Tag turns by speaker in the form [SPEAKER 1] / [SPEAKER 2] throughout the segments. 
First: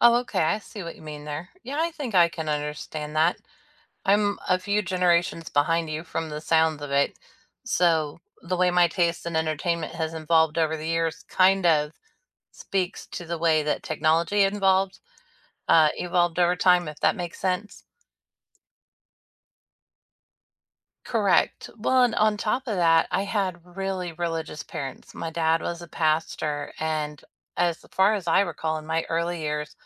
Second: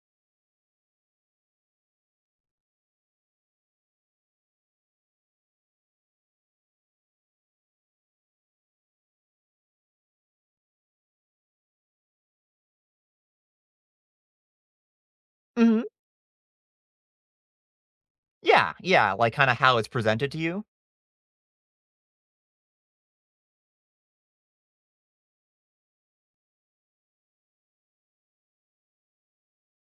[SPEAKER 1] Oh, okay, I see what you mean there. Yeah, I think I can understand that. I'm a few generations behind you from the sounds of it, so the way my taste in entertainment has involved over the years kind of speaks to the way that technology involved,
[SPEAKER 2] Mhm.
[SPEAKER 1] uh evolved over time, if that makes sense.
[SPEAKER 2] Yeah, yeah, like, kinda how it's presented to you.
[SPEAKER 1] Correct, well, and on top of that, I had really religious parents. My dad was a pastor, and as far as I recall in my early years,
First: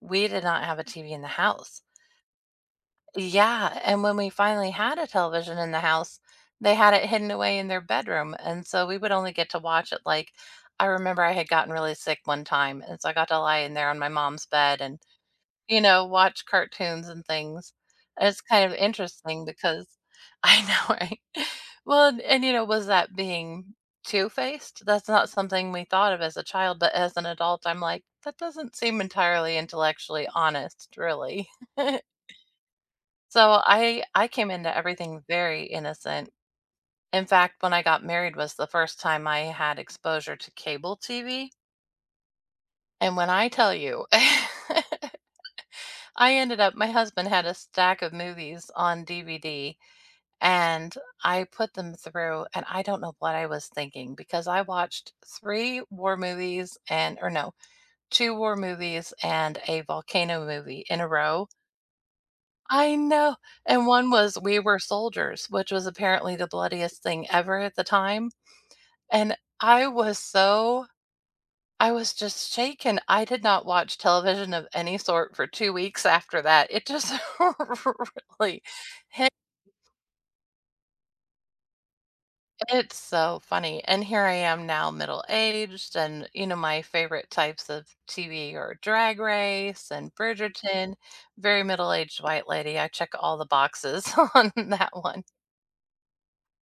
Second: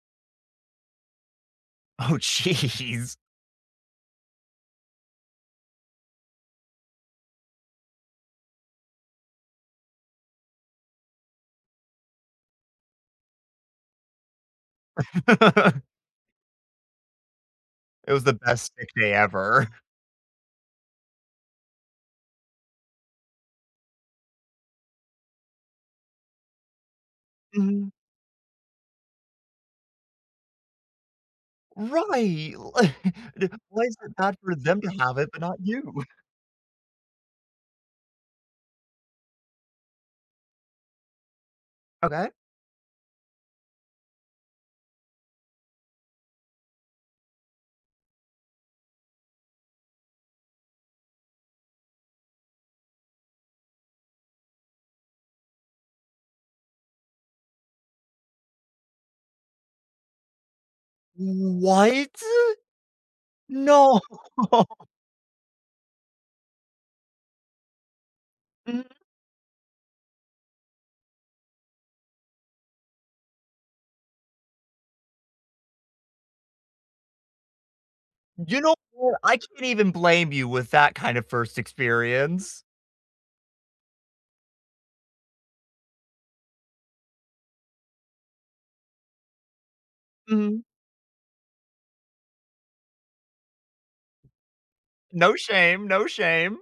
[SPEAKER 1] we did not have a TV in the house.
[SPEAKER 2] Oh, jeez.
[SPEAKER 1] Yeah, and when we finally had a television in the house, they had it hidden away in their bedroom, and so we would only get to watch it, like I remember I had gotten really sick one time, and so I got to lie in there on my mom's bed and, you know, watch cartoons and things,
[SPEAKER 2] It was
[SPEAKER 1] and
[SPEAKER 2] the
[SPEAKER 1] it's kind
[SPEAKER 2] best
[SPEAKER 1] of
[SPEAKER 2] sick day
[SPEAKER 1] interesting
[SPEAKER 2] ever.
[SPEAKER 1] because I know, right? Well, and and, you know, was that being two-faced? That's not something we thought of as a child, but as an adult, I'm
[SPEAKER 2] Mhm.
[SPEAKER 1] like, "That doesn't seem entirely intellectually honest, really."
[SPEAKER 2] Right, li d
[SPEAKER 1] So,
[SPEAKER 2] why is
[SPEAKER 1] I
[SPEAKER 2] it
[SPEAKER 1] I
[SPEAKER 2] bad
[SPEAKER 1] came
[SPEAKER 2] for
[SPEAKER 1] into
[SPEAKER 2] them to have
[SPEAKER 1] everything
[SPEAKER 2] it, but not
[SPEAKER 1] very
[SPEAKER 2] you?
[SPEAKER 1] innocent. In fact, when I got married was the first time I had exposure to cable TV
[SPEAKER 2] Okay?
[SPEAKER 1] and when I tell you, I ended up my husband had a stack of movies on DVD, and I put them through, and I don't know what I was thinking because I watched 3 war movies and or no, 2 war movies, and a volcano movie in a row.
[SPEAKER 2] What?!
[SPEAKER 1] I know, and
[SPEAKER 2] No.
[SPEAKER 1] one was We Were Soldiers, which was apparently the bloodiest thing ever at the time,
[SPEAKER 2] Mm.
[SPEAKER 1] and I was so I was just shaken. I did not watch television of any sort for 2 weeks after that, it just
[SPEAKER 2] You
[SPEAKER 1] really
[SPEAKER 2] know what?
[SPEAKER 1] hi
[SPEAKER 2] I can't even blame you with that kind of 1st experience.
[SPEAKER 1] It's so funny, and here I am now, middle-aged, and, you know, my favorite types of TV are Drag Race and
[SPEAKER 2] Mhm.
[SPEAKER 1] Bridgerton. Very middle-aged white lady, I check all the boxes on that one.
[SPEAKER 2] No shame, no shame.